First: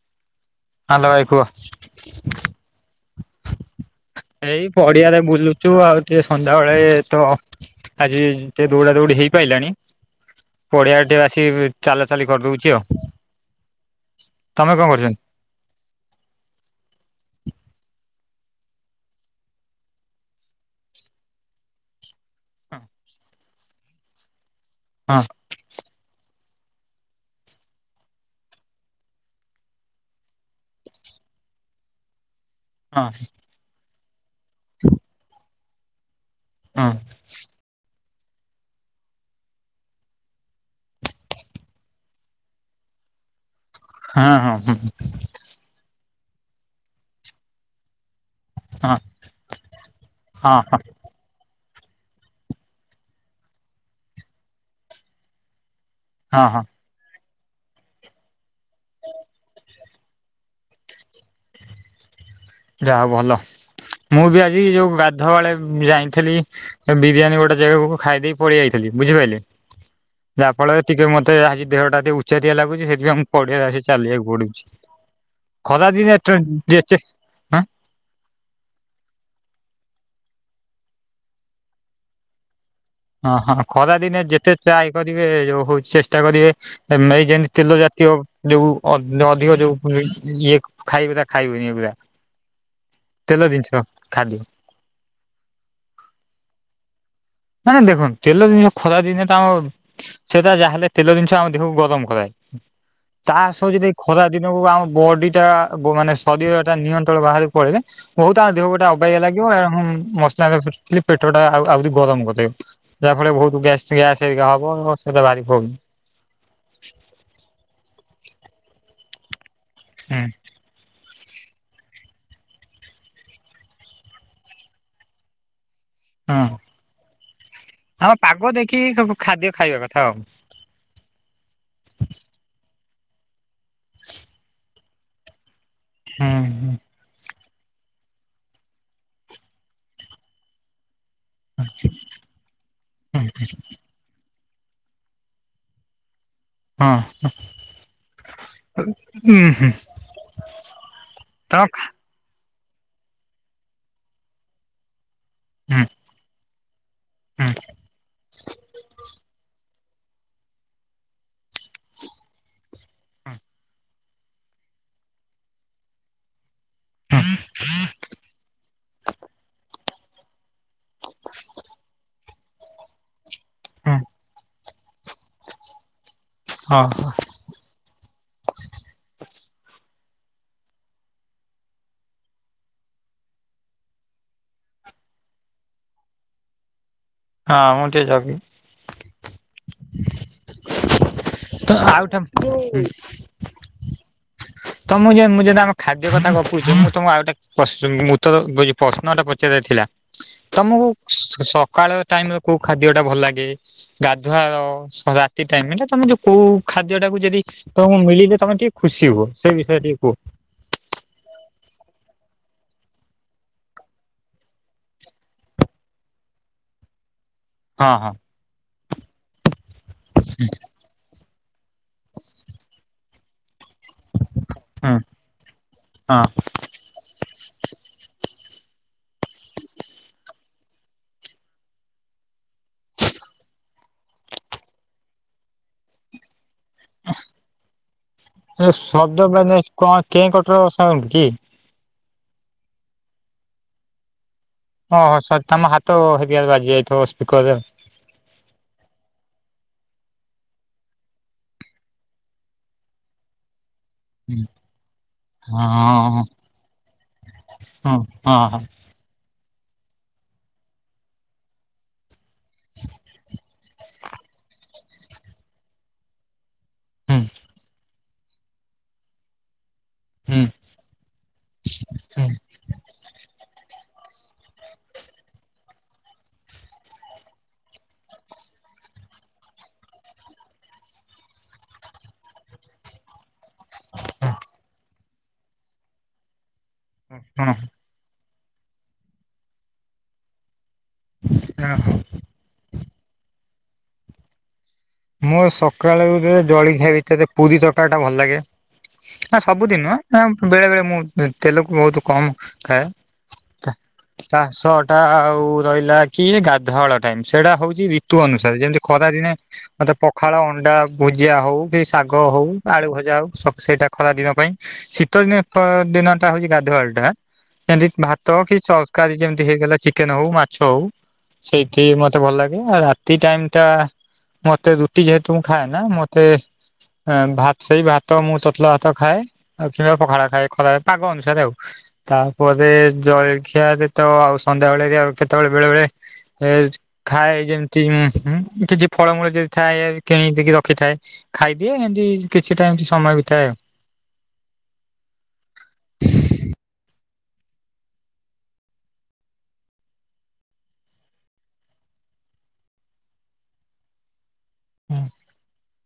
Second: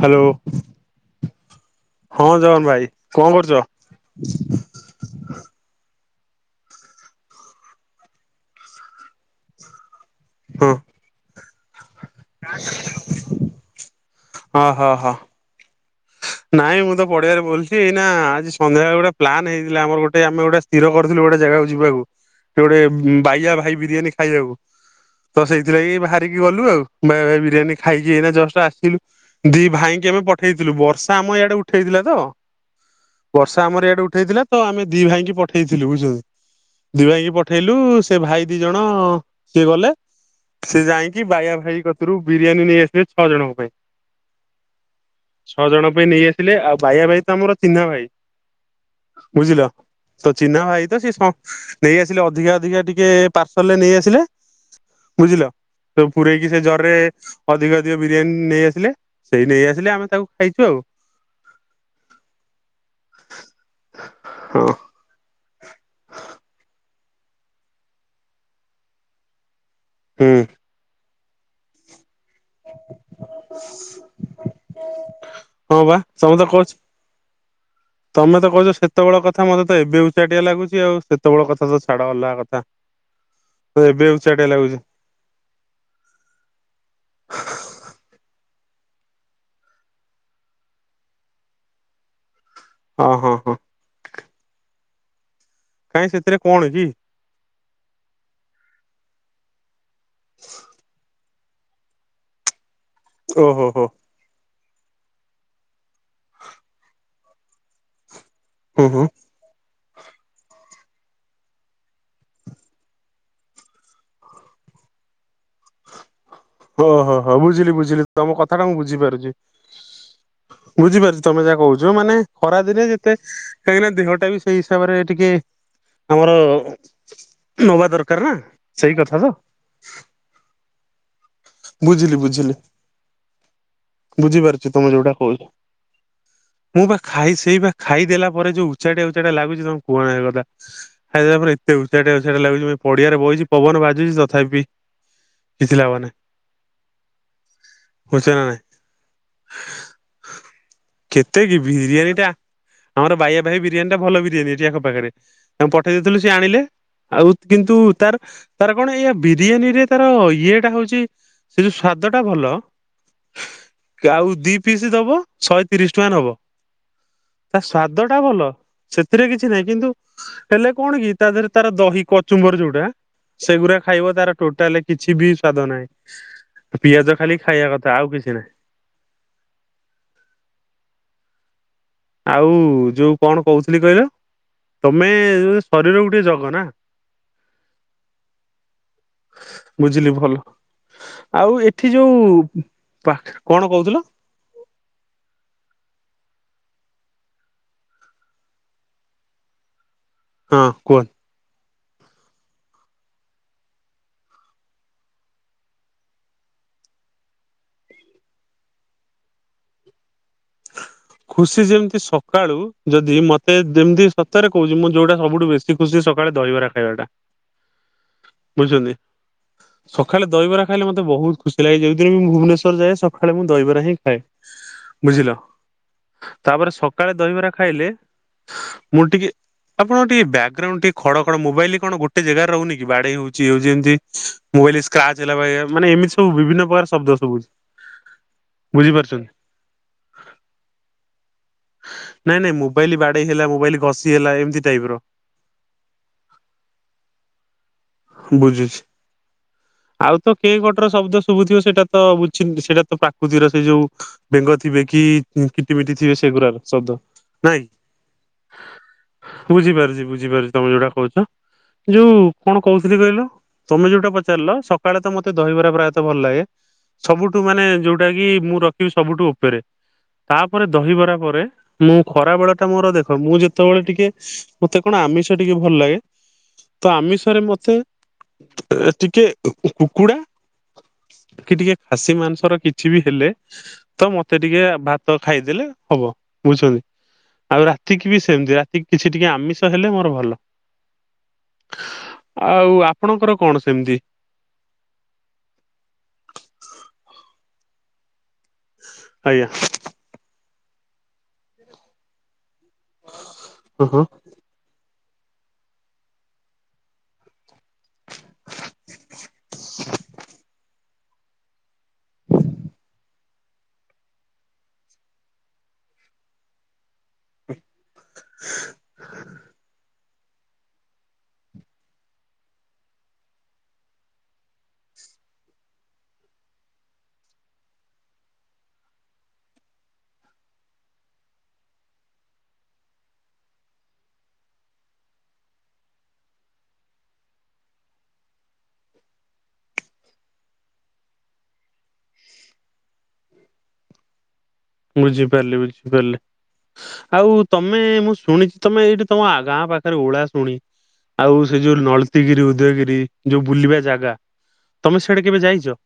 Hello. Hello ଦ୍ଭାଇ କୁଅ। ହଁ ଜଗନ ଭାଇ କଅଁ କରୁଚ? ଏଇ ପଡିଆରେ ବୁଲୁଚୁ ଆଉ ଟିକେ ସନ୍ଧ୍ୟାବେଳେ ତ ଆଜି ଏ ଦୌଡା ଦୌଡି ହେଇପାଇଲାଣି। ହଁ ପଡିଆ ଆଡ଼େ ଟିକେ ଆସି ଚାଲା ଚାଲି କରିଦଉଚି ଆଉ ଅ ତମେ କଣ ହଁ ହ। କରୁଛନ୍ତି? ନାଇଁ ମୁଁ ତ ପଡିଆରେ ବୁଲିଚି ଏଇନା ଆଜି ସନ୍ଧ୍ୟାବେଳେ ଗୋଟେ ପ୍ଲାନ୍ ହେଇଥିଲା ଆମର ଗୋଟେ ଆମେ ଗୋଟେ ସ୍ଥିର କରିଥିଲୁ ଗୋଟେ ଜାଗାକୁ ଯିବାକୁ ଗୋଟେ ବାଇଆ ଭାଇ ବିରିୟାନୀ ଖାଇବାକୁ ହଁ ତ ସେଇଥିଲାଗି ବାହାରିକି ଗଲୁ ଆଉ ବିରିୟାନୀ ଖାଇକି ଏଇ ଜଷ୍ଟ ଆସିଲୁ ଦି ଭାଇଙ୍କୁ ଆମେ ପଠେଇଥିଲୁ ବର୍ଷ ତ ଆମ ଇଆଡେ ଉଠେଇଥିଲା ତ ହଁ। ବର୍ଷା ଆମର ଇଡେ ଉଠେଇଥିଲା ତ ଆମେ ଦି ଭାଇଙ୍କି ପଠେଇଥିଲୁ ବୁଝୁଛ ହଁ ଦି ଭାଇ ପ ପଠେଇଲୁ ସେ ଭାଇ ଦି ଜଣ ସିଏ ଗଲେ ସେ ଯାଇକି ବାୟା ଭାଇ କତିରୁ ବିରିୟାନୀ ନେଇ ଆସିଲେ ଛଅ ଜଣଙ୍କ ପାଇଁ। ହଁ ହଁ ହଁ। ଛଅ ଜଣ ପାଇଁ ନେଇ ଆସିଲେ ଆଉ ଭାଇଆ ଭାଇ ତ ଆମର ଚିହ୍ନା ଭାଇ। ହଁ ବୁଝିଲ ତ ହଁ ଚିହ୍ନା ଭାଇ ତ ଶି ନେଇ ଆସିଲେ ଅଧିକା ଅଧିକା ଟିକେ ପାର୍ସଲରେ ନେଇ ଆସିଲେ ବୁଝିଲ। ତ ହଁ ପୁରଇକି ସେ ହଁ ଜରିରେ ଅଧିକ ଅଧିକ ବିରିୟାନୀ ନେଇଆସିଲେ ସେଇ ନେଇ ଆସିଲେ ଆମେ ତାକୁ ଖାଇଛୁ ଆଉ ଯାହା ଭଲ ମୁଁ ବି ଆଜି ହଁ ଯୋଉ ଗା ଏଧ ବଳେ ଯାଇଥିଲି ବିରିୟାନୀ ଗୋଟେ ଜାଗାକୁ ଖାଇ ଦେଇ ପଳେଇ ଯାଇଥିଲି ବୁଝିପାଇଲେ। ହୁଁ ଯାହା ଫଳରେ ଟିକେ ମତେ ଆଜି ଦେହ ଟା ଟିକେ ଉ ଚରିଆ ଲାଗୁଚି ସେଥିପାଇଁ ଆମ ପଡ଼ିଆ ଆସି ଚାଲିବାକୁ ପଡ଼ୁଚି ହଁ ବା ଖରାଦିନେ ତମେ ତ କହୁଛ ଚେନ୍‌ ଏଚେକ୍ ତମେ ତ କହୁଛ ସେତେବେଳ କଥା ମତେ ତ ଏବେ ଉଚାଟିଆ ଲାଗୁଛି ଆଉ ସେତେବେଳେ କଥା ତ ଛାଡ଼ ଅଲଗା କଥା। ହଁ ହଁ ଏବେ ଖରାଦିନେ ଉଚାଟିଆ ଯେତେ ଲାଗୁଛି ଚାଏ କରିବେ ଯୋଉ ହଉଛି ଚେଷ୍ଟା କରିବେ। ଏଇ ଯେମତି ତେଲ ଜାତୀୟ ଯୋଉ ଅଧିକ ଯୋଉ ଇଏ ଖାଇବେ ତା ଖାଇବେନି ପୁରା। ହଁ ହଁ ତେଲ ହଁ ଜିନିଷ ଖାଦ୍ୟ। କାଇଁ ସେଥିରେ କଣ କି? ମାନେ ଦେଖନ୍ତୁ ତେଲ ଜିନିଷ ଖରା ଦିନେ ତ ଆମ ସେଟା ଯାହାହେଲେ ତେଲ ଜିନିଷ ଆମ ଦେହକୁ ଗରମ କରାଏ। ତା ଓହୋ ସହିତ ହୋ ଯଦି ଖରା ଦିନକୁ ଆମ ବଡ଼ି ଟା ଗ ମାନେ ଶରୀରଟା ନିୟନ୍ତ୍ରଣ ବାହାରକୁ ପଳେଇଲେ ବହୁତ ଆମ ଦେହକୁ ହୁଁ ଗୋଟେ ହୁଁ ଅବାଗିଆ ଲାଗିବ ଆଉ ମସଲା ମସଲି ପେଟଟା ଆଉ ଆହୁରି ଗରମ କରିବ। ଯାହା ଫଳରେ ବହୁତ ଗ୍ୟାସ୍ ହେରିକା ହବ ସେଇଟା ଭାରି ପ୍ରୋବ୍ଲେମ୍। ଓହୋଃ ହୋ ବୁଝିଲି ବୁଝିଲି ତମ କଥାଟା ମୁଁ ବୁଝି ପାରୁଛି। ହୁଁ। ବୁଝି ପାରୁଛି ତମେ ଯାହା କହୁଛ ମାନେ ଖରାଦିନେ ଯେତେ କାହିଁକିନା ଦେହଟା ବି ସେଇ ହିସାବରେ ଟିକେ ଆମର ହଁ ନବା ଦରକାର ଆମେ ନା ପାଗ ସେଇ ଦେଖିକି ସବୁ କଥା ତ ଖାଦ୍ୟ ଖାଇବା କଥା ଆଉ। ବୁଝିଲି ବୁଝିଲି। ବୁଝି ପାରୁଛି ତମେ ଯୋଉଟା କହୁଛ। ଉଁହୁଁ। ମୁଁ ବା ଖାଇ ସେଇ ବା ଖାଇଦେଲା ପରେ ଯୋଉ ଉଚାଟିଆ ଉଚାଟିଆ ଲାଗୁଛି ତମେ କୁହନା ସେକଥା। ଖାଇସାରିବା ଏତେ ଉଚାଟିଆ ଉଚାଟିଆ ଲାଗୁଛି ମୁଁ ଏଇ ପଡ଼ିଆରେ ବସିଛି ପବନ ବାଜୁଛି ତଥାପି ବି କିଛି ଲାଭ ନାହିଁ। ବୁଝୁଛ ନା ହଁ। ନାଇଁ ଉୁହୁ ତମ କିଏରେ ଏଇଟା? ଆମର ବାଇଆ ଭାଇ ବିରିୟାନୀ ଟା ଭଲ ବିରିୟାନୀ ଏଠି ଆଖ ପାଖରେ। ତାଙ୍କୁ ହୁଁ ପଠେଇ ଦେଇଥିଲୁ ସେ ଆଣିଲେ ଆଉ ହୁଁ କିନ୍ତୁ ତାର ତାର କଣ ଏଇଆ ବିରିୟାନୀ ରେ ତାର ଇଏ ଟା ହଉଛି ସେ ଯୋଉ ସ୍ଵାଦ ଟା ଭଲ ଆଉ ଦି ପିସ୍ ଦବ ଶହେ ତିରିଶ ଟଙ୍କା ନବ। ତା ସ୍ଵାଦ ଟା ଭଲ ସେଥିରେ କିଛି ନାହିଁ କିନ୍ତୁ ହେଲେ କଣ କି ତା ଦେହରେ ତାର ଦହି କଚୁମ୍ବର ଯୋଉଟା ସେଗୁଡ଼ାକ ଖାଇବ ତାର ଟୋଟାଲ କିଛି ବି ସ୍ଵାଦ ନାହିଁ ହଉ ପିଆଜ ଖାଲି ଖାଇବା କଥା ଆଉ କିଛି ନାହିଁ। ଆଉ ଯୋଉ କଣ କହୁଥିଲି କହିଲ ତମେ ଶରୀରକୁ ଟିକେ ଜଗ ନା? ହଁ ମୁଁ ଟିକେ ଜଗେ। ବୁଝିଲି ଭଲ। ଆଉ ତ ଏଠି ଆଉ ଯୋଉ ପାଖରେ କଣ କହୁଥିଲ? ତମେ ମୁଁ ଯେମିତି ଆମ ଖାଦ୍ୟ କଥା ଗପୁଛୁ ମୁଁ ତମକୁ ଆଉ ଗୋଟେ ପ୍ରସ୍ ଉତ୍ତର ହୋଉଛି ପ୍ରଶ୍ନ ଗୋଟେ ପଚାରିବାର ଥିଲା ହଁ ତମକୁ କୁହ। ସକାଳ ଟାଇମ ର କୋଉ ଖାଦ୍ୟ ଟା ଭଲ ଲାଗେ ଗାଧୁଆ ବେଳର ରାତି ଟାଇମଟା ତମେ ଯୋଉ କୋଉ ଖାଦ୍ୟ ଟାକୁ ଯଦି ତମକୁ ମିଳିଲେ ତମେ ଟିକେ ଖୁସି ହୁଅ ସେଇ ବିଷୟରେ ଟିକେ କୁହ? ଖୁସି ଯେମିତି ସକାଳୁ ଯଦି ମତେ ଯେମିତି ସତରେ କହୁଛି ମୁଁ ଯୋଉଟା ସବୁଠୁ ବେଶୀ ଖୁସି ସକାଳେ ଦହିବରା ଖାଇବାଟା ହଁ ହଁ। ବୁଝୁଛନ୍ତି? ସକାଳେ ଦହିବରା ଖାଇଲେ ମତେ ବହୁତ ଖୁସି ଲାଗେ। ଯେଉଁଦିନ ମୁଁ ଭୁବନେଶ୍ୱର ଯାଏ ସକାଳେ ମୁଁ ଦହିବରା ହିଁ ଖାଏ। ବୁଝିଲ? ହଁ। ତାପରେ ସକାଳେ ଦହିବରା ଖାଇଲେ ମୁଁ ଟିକେ ଆପଣଙ୍କର ଟିକେ ବ୍ୟାକଗ୍ରାଉଣ୍ଡ ଟିକେ ଖଡ଼ ଖଡ଼ ମୋବାଇଲ କଣ ଗୋଟେ ଜାଗାରେ ରହୁନି କି ବାଡ଼େଇ ହଉଛି ଇଏ ହଉଛି ଏମିତି ମୋବାଇଲ ସ୍କ୍ରାଚ ହେଲା ପରିକା ମାନେ ଏମିତି ସବୁ ବିଭିନ୍ନ ପ୍ରକାର ଶବ୍ଦ ଶୁଭୁଚି। ଏ ଶବ୍ଦ କଣ କଣ କେ କଟର ସାଉଣ୍ଡ କି? ନାଇଁ ନାଇଁ ମୋବାଇଲି ବାଡେଇ ହେଲା ମୋବାଇଲି ଘଷି ହେଲା ଏମିତି ଟାଇପ ର ଓହୋ ସରି ତମ ହାତ ହେଇଦିହରେ ବାଜି ଯାଇଥିବ ସ୍ପିକରରେ ଆଉ। ବୁଝୁଛି। ଆଉ ତ କେଁ କଟର ଶବ୍ଦ ଶୁଭୁଥିବ ସେଟା ତ ବୁଝି ସେଇଟା ତ ପ୍ରାକୃତିର ସେ ଯୋଉ ବେଙ୍ଗ ଥିବେ କି ହଁ କିଟି ମିିଟି ଥିବେ ସେଗୁରା ଶବ୍ଦ ନାଇଁ! ହଁ ହଁ। ବୁଝିପାରୁଛି ବୁଝିପାରୁଚି ତମେ ଯୋଉଟା କହୁଛ ଯୋଉ କଣ କହୁଥିଲି କହିଲ ତମେ ଯୋଉଟା ପଚାରିଲ ସକାଳେ ତ ମତେ ଦହିବାରେ ପ୍ରାୟତଃ ଭଲ ଲାଗେ ହୁଁ ସବୁଠୁ ମାନେ ଯୋଉଟା କି ମୁଁ ରଖିବି ସବୁଠୁ ଉପରେ ହୁଁ ତାପରେ ଦହିବରା ପରେ ମୁଁ ହୁଁ ଖରାବେଳଟା ମୋର ଦେଖ ମୁଁ ଯେ ସେତେବେଳେ ଟିକେ ମତେ କଣ ଆମିଷ ଟିକେ ଭଲ ଲାଗେ ତ ଆମିଷ ଥରେ ମତେ ଅ ଟିକେ କୁକୁଡ଼ା କି ଟିକେ ଖାସି ମାଂସର କିଛି ବି ହେଲେ ତ ମତେ ଟିକେ ଭାତ ଖାଇଦେଲେ ହବ ବୁଝୁଛନ୍ତି? ହଁ ଆଉ ରାତିକି ବି ସେମିତି ରାତିକି କିଛି ଟିକେ ଆମିଷ ହେଲେ ମୋର ଭଲ। ଓହୋ। ଆଉ ଆପଣଙ୍କର କଣ ସେମିତି? ମୋର ସକାଳେ [unintelligible] ଜଳଖିଆ ଭିତରେ ପୁରୀ ତରକାରୀଟା ଭଲ ଲାଗେ ନା ଆଜ୍ଞା ସବୁଦିନ ନୁହଁ ନା ବେଳେ ବେଳେ ମୁଁ ତେଲକୁ ବହୁତ କମ ଖାଏ କା ହଁ ହଁ ଚାଷଟା ଆଉ ରହିଲା କି ଗାଧୁଆଳ ଟାଇମ ସେଇଟା ହଉଛି ଋତୁ ଅନୁସାରେ ଯେମିତି ଖରାଦିନେ ମତେ ପଖାଳ ଅଣ୍ଡା ଭୁଜିଆ ହଉ କି ଶାଗ ହଉ ଆଳୁ ଭଜା ହଉ ସକ୍ ସେଇଟା ଖରାଦିନ ପାଇଁ ଶୀତ ଦିନେ ପ ଦିନଟା ହଉଛି ଗାଧୁଆଳ ଟା ଏମତି ଭାତ କି ତରକାରୀ ଯେମତି ହେଇଗଲା ଚି କେନ ହଉ ମାଛ ହଉ ସେଇଠି ମତେ ଭଲ ଲାଗେ ଆଉ ରାତି ଟାଇମ ଟା ମତେ ରୁଟି ଯେହେତୁ ମୁଁ ଖାଏ ନା ମତେ ଅ ଭାତ ସେଇ ଭାତ ମୁଁ ତତଲା ଭାତ ଖାଏ। ଆଉ କିମ୍ବା ପଖାଳ ଖାଏ ଖରାଆଳେ ପାଗ ଅନୁସାରେ ଆଉ। ତାପରେ ଜଳଖିଆରେ ତ ଆଉ ସନ୍ଧ୍ୟାବେଳେ [unintelligible] କେତେବେଳେ ବେଳେବେଳେ ଏ ଖାଏ ଯେମିତି ଉଁ ହୁଁ କିଛି ଫଳମୂଳ ଯଦି ଥାଏ କିଣକି ଟିକେ ରଖିଥାଏ ଖାଇଦିଏ ଏମିତି କିଛି ଟା ଏମତି ସମୟ ବିତାଏ ଆଉ। ବୁଝିପାରିଲି ବୁଝିପାରିଲି। ଆଉ ତମେ ମୁଁ ଶୁଣିଛି ତମେ ଏଇଠି ତମ ଆ ଗାଁ ପାଖରେ ଓଳାଶୁଣି। ଆଉ ସେ ଯୋଉ ନଳତିଗିରି ଉଦୟଗିରି, ଯୋଉ ବୁଲିବା ଜାଗା ତମେ ସେଇଆଡେ କେବେ ଯାଇଛ?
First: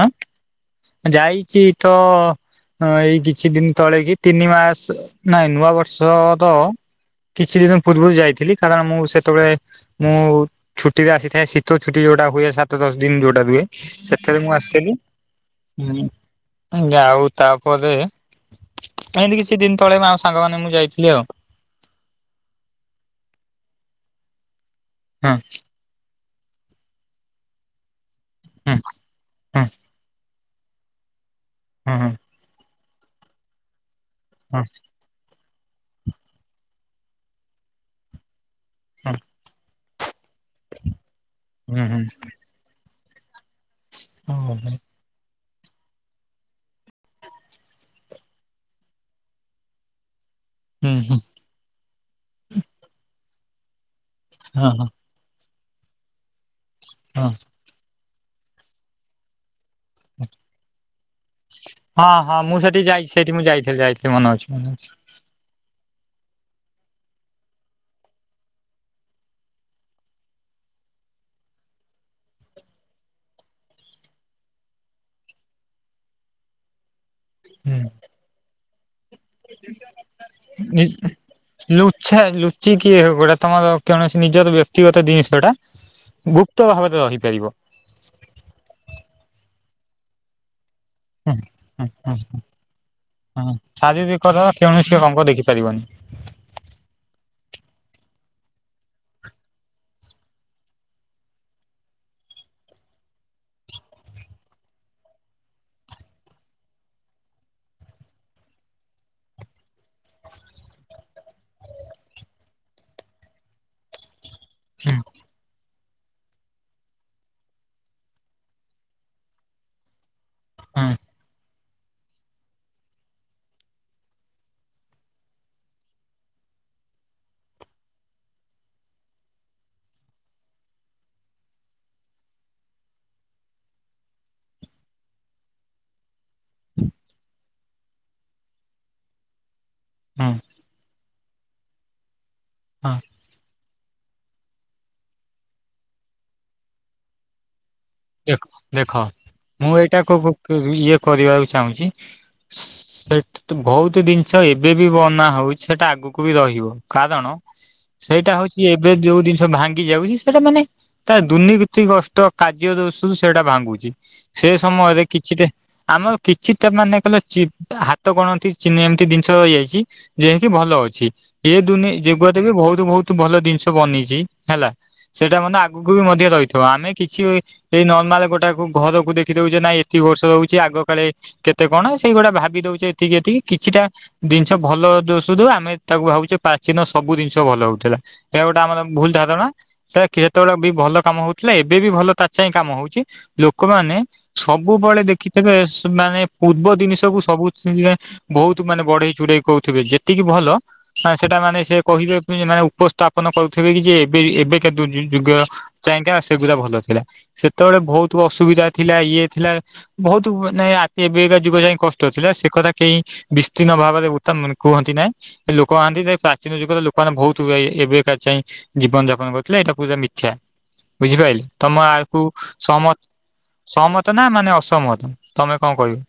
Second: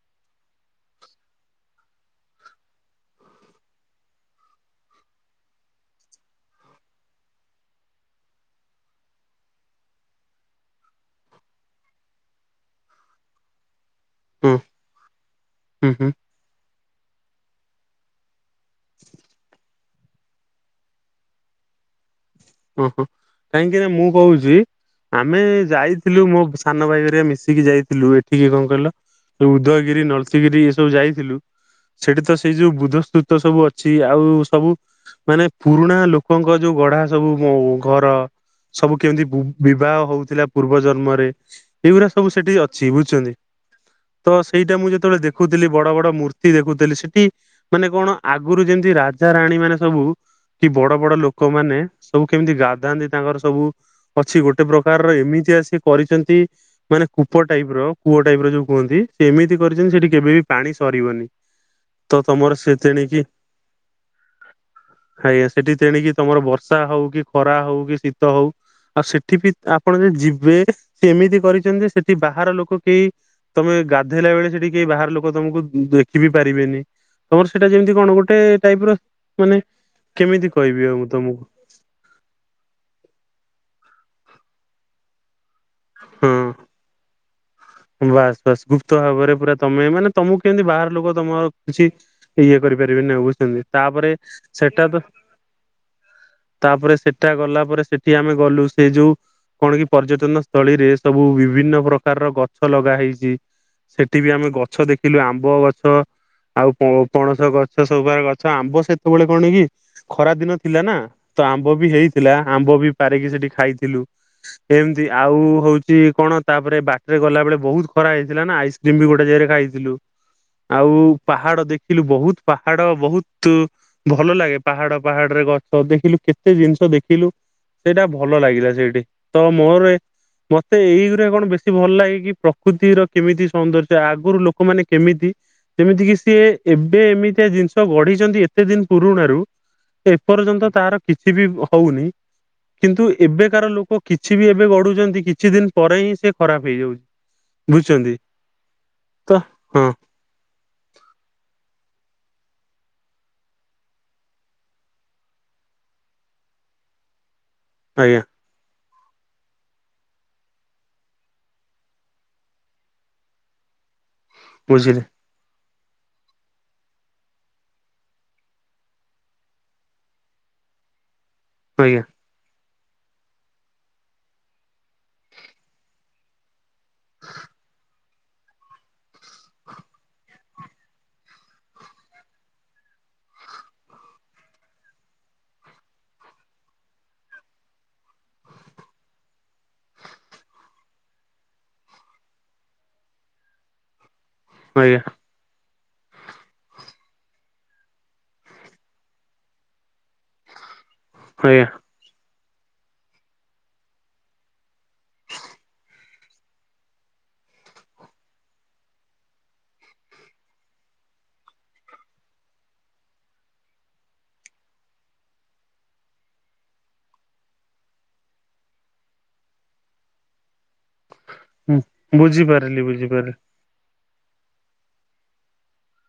ଆଁ ଯାଇଛି ତ ହଁ ଏଇ କିଛି ଦିନ ତଳେ କି ତିନି ମାସ ନାଇଁ ନୂଆ ବର୍ଷ ର କିଛି ଦିନ ପୂର୍ବରୁ ଯାଇଥିଲି କାରଣ ମୁଁ ସେତେବେଳେ ମୁଁ ଛୁଟିରେ ଆସିଥାଏ ଶୀତ ଛୁଟି ଯୋଉଟା ହୁଏ ସାତ ଦଶ ଦିନ ଯୋଉଟା ରୁହେ ସେତେବେଳେ ମୁଁ ହୁଁ ଆସଥେଲି ହୁଁ ହୁଁ ଉଁ ଆଉ ତାପରେ ଏମତି କିଛି ଦିନ ତଳେ ମୁଁ ଆଉ ସାଙ୍ଗମାନେ ମୁଁ ଯାଇଥିଲି ଆଉ। ଓହୋ କାହିଁକିନା ମୁଁ କହୁଛି ହୁଁ ଆମେ ଯାଇ ଯାଇଥିଲୁ ମୋ ସାନ ଭାଇଘରିକା ମିଶିକି ଯାଇଥିଲୁ ଏଠିକି କଣ କହିଲ ହୁଁ ଉଦୟଗିରି ନଳି ମିଶିକିରି ଏ ସବୁ ଯାଇଥିଲୁ ହୁଁ ସେଠି ତ ସେଇ ଯୋଉ ବୁଦ୍ଧ ସ୍ତୁତ ସବୁ ଅଛି ଆଉ ସବୁ ମାନେ ପୁରୁଣା ଲୋକଙ୍କ ଯୋଉ ଗଢା ସବୁ ଓ ଘର ସବୁ କେମିତି ବୁବ୍ ବିବାହ ହଉଥିଲା ପୂର୍ବ ଜନ୍ମରେ ହୁଁ ହୁଁ ହୁଁ ହୁଁ ହୁଁ ଏଇଗୁରା ସବୁ ସେଠି ଅଛି ବୁଝୁଛନ୍ତି? ତ ହୁଁ। ସେଇଟା ମୁଁ ଯେତେବେଳେ ଦେଖୁଥିଲି ବଡ ବଡ ମୂର୍ତ୍ତି ଦେଖୁଥିଲି ସେଠି ମାନେ କଣ ଆଗରୁ ଯେମତି ରାଜା ରାାଣୀମାନେ ସବୁ କି ହୁଁ ବଡ ହୁଁ ବଡ ହଁ ଲୋକମାନେ ସବୁ କେମିତି ଗାଧାନ୍ତି ତାଙ୍କର ସବୁ ଅଛି ଗୋଟେ ହଁ ପ୍ରକାର ର ଏମିତିଆ ସିଏ କରିଛନ୍ତି ମାନେ ହଁ କୂପ ଟାଇପର କୂଅ ଟାଇପ ର ଯୋଉ କୁହନ୍ତି ସେ ଏମିତି କରିଛନ୍ତି ସେଠି କେବେ ବି ପାଣି ସରିବନି। ହଁ ତ ହଁ ତମର ମୁଁ ସେ ସେଠିକି ଯାଇ ତେଣିକି ସେଠି ମୁଁ ଯାଇଥିଲି ଯାଇଥିଲି ମନେ ଅଛି ମନେ ଅଛି। ଖାଇବା ସେଠି ତେଣିକି ତମର ବର୍ଷା ହଉ କି ଖରା ହଉ କି ଶୀତ ହଉ। ଆଉ ସେଠି ବି ଆପଣ ଯଦି ଯିବେ ସେ ଏମିତି କରିଛନ୍ତି ସେଠି ବାହାର ଲୋକ କେହି ତମେ ଗାଧେଇଲା ବେଳେ ସେଠି କେହି ବାହାର ଲୋକ ତମକୁ ଦେଖିିବି ପାରିବେନି। ତମର ସେଇଟା ଯେମିତି କଣ ଗୋଟେ ଟାଇପର ମାନେ କେମିତି କହିବି ଆଉ ମୁଁ ତମକୁ। ଲୁଚ୍ଛା ଲୁଚି କିଏ ହ ଗୋଟେ ତମର କୌଣସି ନିଜର ବ୍ୟକ୍ତିଗତ ଜିନିଷଟା। ହଁ ଗୁପ୍ତ ଭାବରେ ରହିପାରିବ। ବାସ୍ ବାସ୍ ଗୁପ୍ତ ଭାବରେ ପୁରା ତମେ ମାନେ ତମକୁ କେମିତି ବାହାର ଲୋକ ହୁଁ ତମର କିଛି ହୁଁ ଇଏ କରିପାରିବିନି ନାହିଁ ହୁଁ ବୁଝଛନ୍ତି ତାପରେ ଶାରୀରିକର ସେଟା କୌଣସି ତ ଅଙ୍ଗ ଦେଖିପାରିବନି। ତାପରେ ସେଟା ଗଲା ପରେ ସେଠି ଆମେ ଗଲୁ ସେ ଯୋଉ କଣ କି ପର୍ଯ୍ୟଟନ ସ୍ଥଳୀରେ ସବୁ ବିଭିନ୍ନ ପ୍ରକାରର ଗଛ ଲଗା ହେଇଛି। ସେଠିବି ଆମେ ଗଛ ଦେଖିଲୁ ଆମ୍ବ ଗଛ। ଆଉ ପ-ପଣସ ଗଛ ସବୁ ପ୍ରକାର ଗଛ ଆମ୍ବ ସେତେବେଳେ କଣ କି? ଖରା ଦିନ ଥିଲା ନା ତ ଆମ୍ବ ବି ହେଇଥିଲା ଆମ୍ବ ବି ପାରିକି ସେଠି ଖାଇଥିଲୁ। ହୁଁ ଏମିତି ଆଉ ହଉଛି କଣ ତାପରେ ବାଟ ଟରେ ଗଲା ବେଳେ ବହୁତ ଖରା ହେଇଥିଲା ନା ଆଇସ୍କ୍ରିମ ବି ଗୋଟେ ଜାଗରେ ଖାଇଥିଲୁ ହୁଁ ଆଉ ପାହାଡ ଦେଖିଲୁ ବହୁତ ପାହାଡ ବହୁତ ଭଲ ଲାଗେ ପାହାଡ ପାହାଡରେ ଗଛ ଦେଖିଲୁ କେତେ ଜିନିଷ ଦେଖିଲୁ ସେଇଟା ଭଲ ଲାଗିଲା ସେଇଠି ତ ମୋର ମତେ ଏଇଗୁରା କଣ ବେଶୀ ଭଲ ଲାଗେ କି ପ୍ରକୃତିର କେମିତି ସୌନ୍ଦର୍ଯ୍ୟ ଆଗରୁ ଲୋକମାନେ କେମିତି ଯେମିତି କିି ସିଏ ଏବେ ଏମିତିଆ ଜିନିଷ ଗଢିଛନ୍ତି ଏତେ ଦିନ ପୁରୁଣରୁ। ହୁଁ ଏପର୍ଯ୍ୟନ୍ତ ତାର କିଛି ବି ହଉନି ହଁ କିନ୍ତୁ ଏବେକାର ଲୋକ କିଛି ବି ଏବେ ଗଢୁଛନ୍ତି କିଛି ଦିନ ପରେ ହିଁ ସେ ଖରାପ ହେଇଯାଉଛି। ବୁଝୁଛନ୍ତି? ଦେଖ ଦେଖ ତ ମୁଁ ହଁ ଏଇଟାକୁ [unintelligible] ଇଏ କରିବାକୁ ଚାହୁଁଛି? [inaudible] ସେଠ ବହୁତ ଜିନିଷ ଏବେ ବି ବନା ହଉଛି ସେଟା ଆଗକୁ ବି ରହିବ କାରଣ ଆଜ୍ଞା ସେଇଟା ହଉଛି ଏବେ ଯୋଉ ଜିନିଷ ଭାଙ୍ଗି ଯାଉଛି ସେଟା ମାନେ ତା ଦୁର୍ନୀତି କଷ୍ଟ କ ଇଏ ଦୋଶୁରୁ ସେଇଟା ଭାଙ୍ଗୁଛି ସେ ବୁଝିଲି ସମୟରେ କିଛିଟା ଆମର କିଛିଟା ମାନେ କହିଲ ଚି ହାତ ଗଣନ୍ତି ଏମିତି ଜିନିଷ ଇଏ ହେଇଛି। ଯେକିି ଭଲ ଅଛି ଏ ଦୁନି ଆଜ୍ଞା ଯୁଗୁ ବି ବହୁତ ବହୁତ ଭଲ ଜିନିଷ ବନିଛି ହେଲା ସେଇଟା ମାନେ ଆଗକୁ ବି ମଧ୍ୟ ରହି ଆମେ କିଛି ଏଇ ନର୍ମାଲ ଗୋଟାକୁ ଘରକୁ ଦେଖିଦଉଛେ ନାାଇଁ ଏତିକ ବର୍ଷ ରଉଛି ଆଗ କାଳେ କେତେ କଣ ସେଇଗୁଡା ଭାବି ଦଉଛେ ଏତିକି ଏତିକି କିଛିଟା ଜିନିଷ ଭଲ ଦୋସୁରୁ ଆମେ ତାକୁ ଭାବୁଛେ ପ୍ରାଚୀନ ସବୁ ଜିନିଷ ଭଲ ହଉଥିଲା। ଏହା ଗୋଟେ ଆମର ଭୁଲ ଧାରଣା ସେଟତେବେଳେ ବି ଭଲ କାମ ହଉଥିଲା ଏବେ ବି ଭଲ ତାଛହିଁ କାମ ହଉଛି ଲୋକମାନେ ଆଜ୍ଞା ସବୁବେଳେ ଦେଖ କିବେ ମାନେ ପୂର୍ବ ଜିନିଷକୁୁ ସବୁ [unintelligible] ବହୁତ ମାନେ ବଢେଇ ଚୁଡେଇ କହୁଥିବେ ଯେତିକି ଭଲ ମାନେ ସେଟା ମାନେ ସେ ଆଜ୍ଞା କହିବା ପାଇଁ ମାନେ ଉପସ୍ଥାପନ କରୁଥିବେ କି ଯେ ଏବେ ଏବେ କା କେତୁ ଯୁଗ ଯାଇକା ସେଗୁରା ଭଲ ଥିଲା ସେତେବେଳେ ବହୁତ ଅସୁବିଧା ଥିଲା ଇଏ ଥିଲା। ବହୁତ ମାନେ ଆ ଏବେକା ଯୁଗ ଯାଇ କଷ୍ଟଥିଲା ସେ କଥା କେହି ବିସ୍ତୀର୍ଣ ଭାବରେ ଗୋଟେ କୁହନ୍ତି ନାଁ ଲୋକ ମାନତି ପ୍ରାଚୀନ ଯୁଗରେ ଲୋକମାନେ ବହୁତ ହୁଏ ଏବେକା ଚାହେଁ ଜୀବନ ଯାପନ କରୁଥିଲେ ଏଇଟା ପୂଜା ମିଥ୍ୟା ବୁଝିପାଇଲେ ତମ ଆକୁ ବୁଝିପାରିଲି ସହମତ ବୁଝିପାରିଲି ସହମତ ନା ଅସହମତ ତମେ କଣ କହିବ?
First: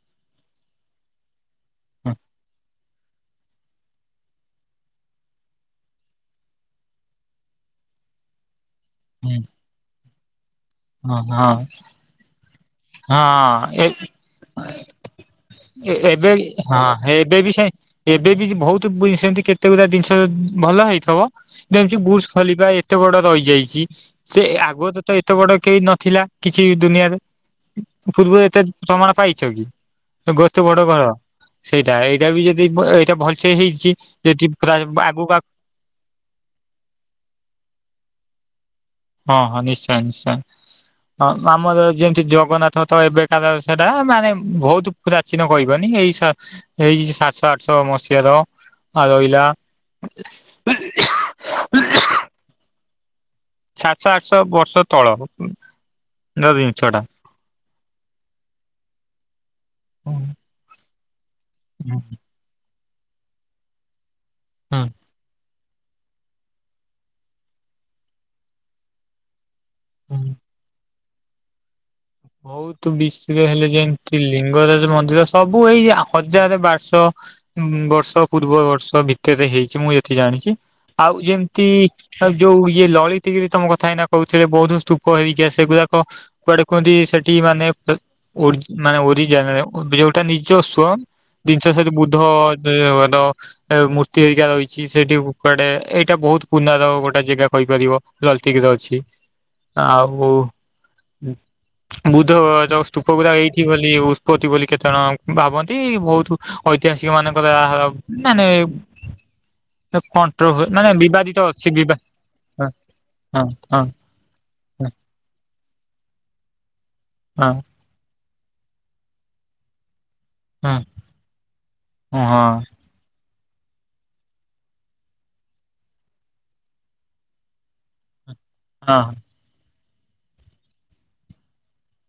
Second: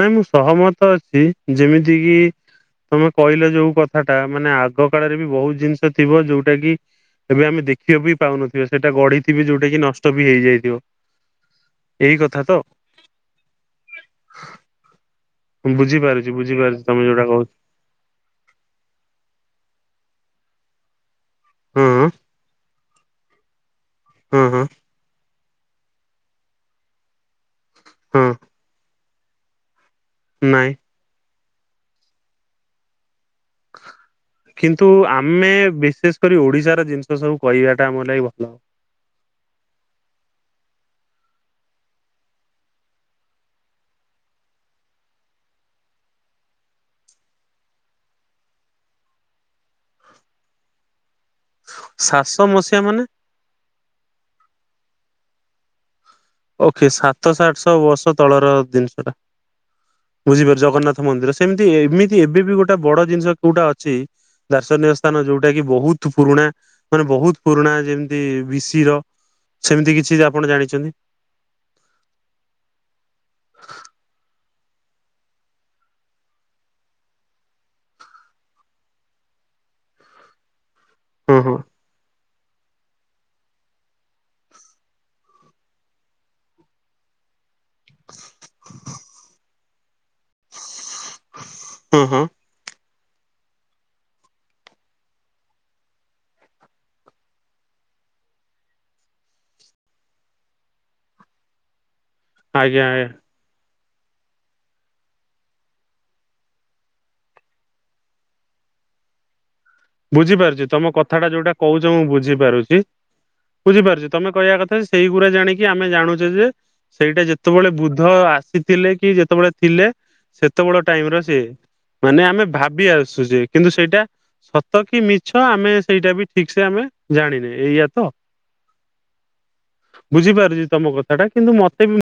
ନାଇଁ ମୁଁ ସହମତ ଅଛି ଯେମିତି କିି ତମେ କହିଲ ଯୋଉ କଥାଟା ମାନେ ଆଗ କାଳରେ ବି ବହୁତ ଜିନିଷ ଥିବ ଯୋଉଟା କି ଏବେ ଆମେ ଦେଖିବା ବି ପାଉନଥିବ ସେଇଟା ଗଢିଥିବେ ଯୋଉଟା କି ନଷ୍ଟ ବି ହେଇଯାଇଥିବ। ହଁ ହଁ। ଏଇ କଥା ତ। ହଁ- ଏ ଏବେ ବୁଝିପାରୁଛି ବୁଝିପାରୁଛି ହଁ ତମେ ଯୋଉଟା ଏବେ କହୁଛ ବି ସେ ଏବେ ବି ବହୁତ୍ ସେମିତି କେତେ ଗୁରା ଜିନିଷ ଭଲ ହେଇଥିବ ଯେମିତି ହଁ ବୁଶ୍ ଖଲିବା ଏତେ ବଡ ରହିଯାଇଚି ହଁ ସେ ହଁ ଆଗ ତ- ତ ଏତେ ବଡ କେହି ନଥିଲା କିଛି ଦୁନିଆରେ। ହଁ ପୂର୍ବରୁ ଏତେ ସମ୍ମାନ ପାଇଚ କି [unintelligible] ନାଇଁ ବଡ ଘର। ସେଇଟା ଏଇଟା ବି ଯଦି ବ-ଏଇଟା ଭଲ୍ ସେ ହେଇଚି ଯଦି ରା- ଆଗକୁ ଆଗକୁ ଏ-ବିଶେଷ୍ ବିଶେଷ କରି ଓଡିଶାର ଜିନିଷ ସବୁ କହିବାଟା ଆମ ଲାଗି ଭଲ ହବ। ହଁ- ହଁ ନିଶ୍ଚୟ- ନିଶ୍ଚୟ। ହଁ- ଆମର ଯେମିତି ଜଗନ୍ନାଥ ତ ଏବେକାର ସେଟା ମାନେ ବହୁତ୍ ପ୍ରାଚୀନ କହିବ ନି ଏଇ ସାତ୍ -ଏଇ ସାତଶ ଆଠଶ ମସିହାର ଆଉ‌ ରହିଲା ସାତଶ ମସିହା ମାନେ? ସାତଶ ଆଠଶ ବର୍ଷ ତଳ ର ଜିନିଷ ଓକେ ସାତ ଆଠଶ ବର୍ଷ ତଳର ଜିନିଷ ଟା। ହଁ ଜଗନ୍ନାଥ ମନ୍ଦିର ସେମିତି ଏମିତି ଏବେ ବି ଗୋଟେ ବଡ ଜିନିଷ କଉଟା ଅଛି ଦାର୍ଶନୀୟ ସ୍ଥାନ ଯଉ ଯଉଟା କି ବହୁତ୍ ପୁରୁଣା ମାନେ ବହୁତ୍ ପୁରୁଣା ଯେମିତି ବିଶି ର ସେମିତି ଟା। କିଛି ଆପଣ ଜାଣିଚନ୍ତି? ବହୁତୁ ବିଶି ହେଲେ ଯେମତି ଲିଙ୍ଗରାଜ ମନ୍ଦିର ସବୁ ଏଇ ଆ-ହଜାରେ ବାର୍ ଶ ଉଁ- ବର୍ଷ ପୂର୍ବ ବର୍ଷ ଭିତେରେ ହେଇଚି ମୁଁ ଏଠି ଜାଣିଚି ଆଉ ହଁ ହଁ ଯେମିତି ଆଉ ଯଉ ଇଏ ଲଳିତିଗିରି ତମ କଥା ଏଇନା କହୁଥିଲେ ବହୁତୁ ସ୍ତୂପ ହେଇକି ଆସେ ସେଗୁରାକ [unintelligible] ତା ନିଜସ୍ୱ [unintelligible] ହଁ ହଁ ଏ ମୂର୍ତ୍ତି ହେରିକା ରହିଚି ସେଇଠି କୁଆଡେ ଏଇଟା ବହୁତ୍ ପୁନାର ଗୋଟେ ଜାଗା କହିପାରିବ। ଲଳିତିଗିରି ରେ ଅଛି ଆଉ ବୁଧ ଆଜ୍ଞା ଯଉ ଆଜ୍ଞା ସ୍ତୁପ ଗୁରା ହେଇଚି ବୋଲି ଉତ୍ପତି ବୋଲି କେତେ ଜଣ ଭାବନ୍ତି ବହୁତୁ ଐତିହାସିକ ମାନଙ୍କର ଆ-ମାନେ ହ ବୁଝିପାରୁଚି ତମ କଥାଟା ବିବାଦିତ ଯଉଟା ଅଛି କହୁଚ ବିବା ମୁଁ ହଁ ବୁଝିପାରୁଚି ହଁ ହଁ -ବୁଝିପାରୁଚି। ତମେ କହିବା କଥା ଯେ ସେଇଗୁରା ଜାଣିକି ଆମେ ଜାଣୁଚେ ଯେ ସେଇଟା ହଁ ଯେତେବେଳେ ବୁଦ୍ଧ ଆସି ଥିଲେ କି ଯେତେବଳେ ଥିଲେ ହଁ ସେତେବଳେ ଟାଇମ୍ ର ସିଏ ମାନେ ହଁ ଆମେ ଭାବି ଆସୁ ଯେ କିନ୍ତୁ ସେଇଟା ସତ କି ମିଛ ଆମେ ସେଇଟା ବି ଠିକ୍ ସେ ଆମେ ଜାଣିନେ ଏଇୟା ତ? ହଁ। ବୁଝିପାରୁଚି ତମ କଥାଟା କିନ୍ତୁ ମତେ ବି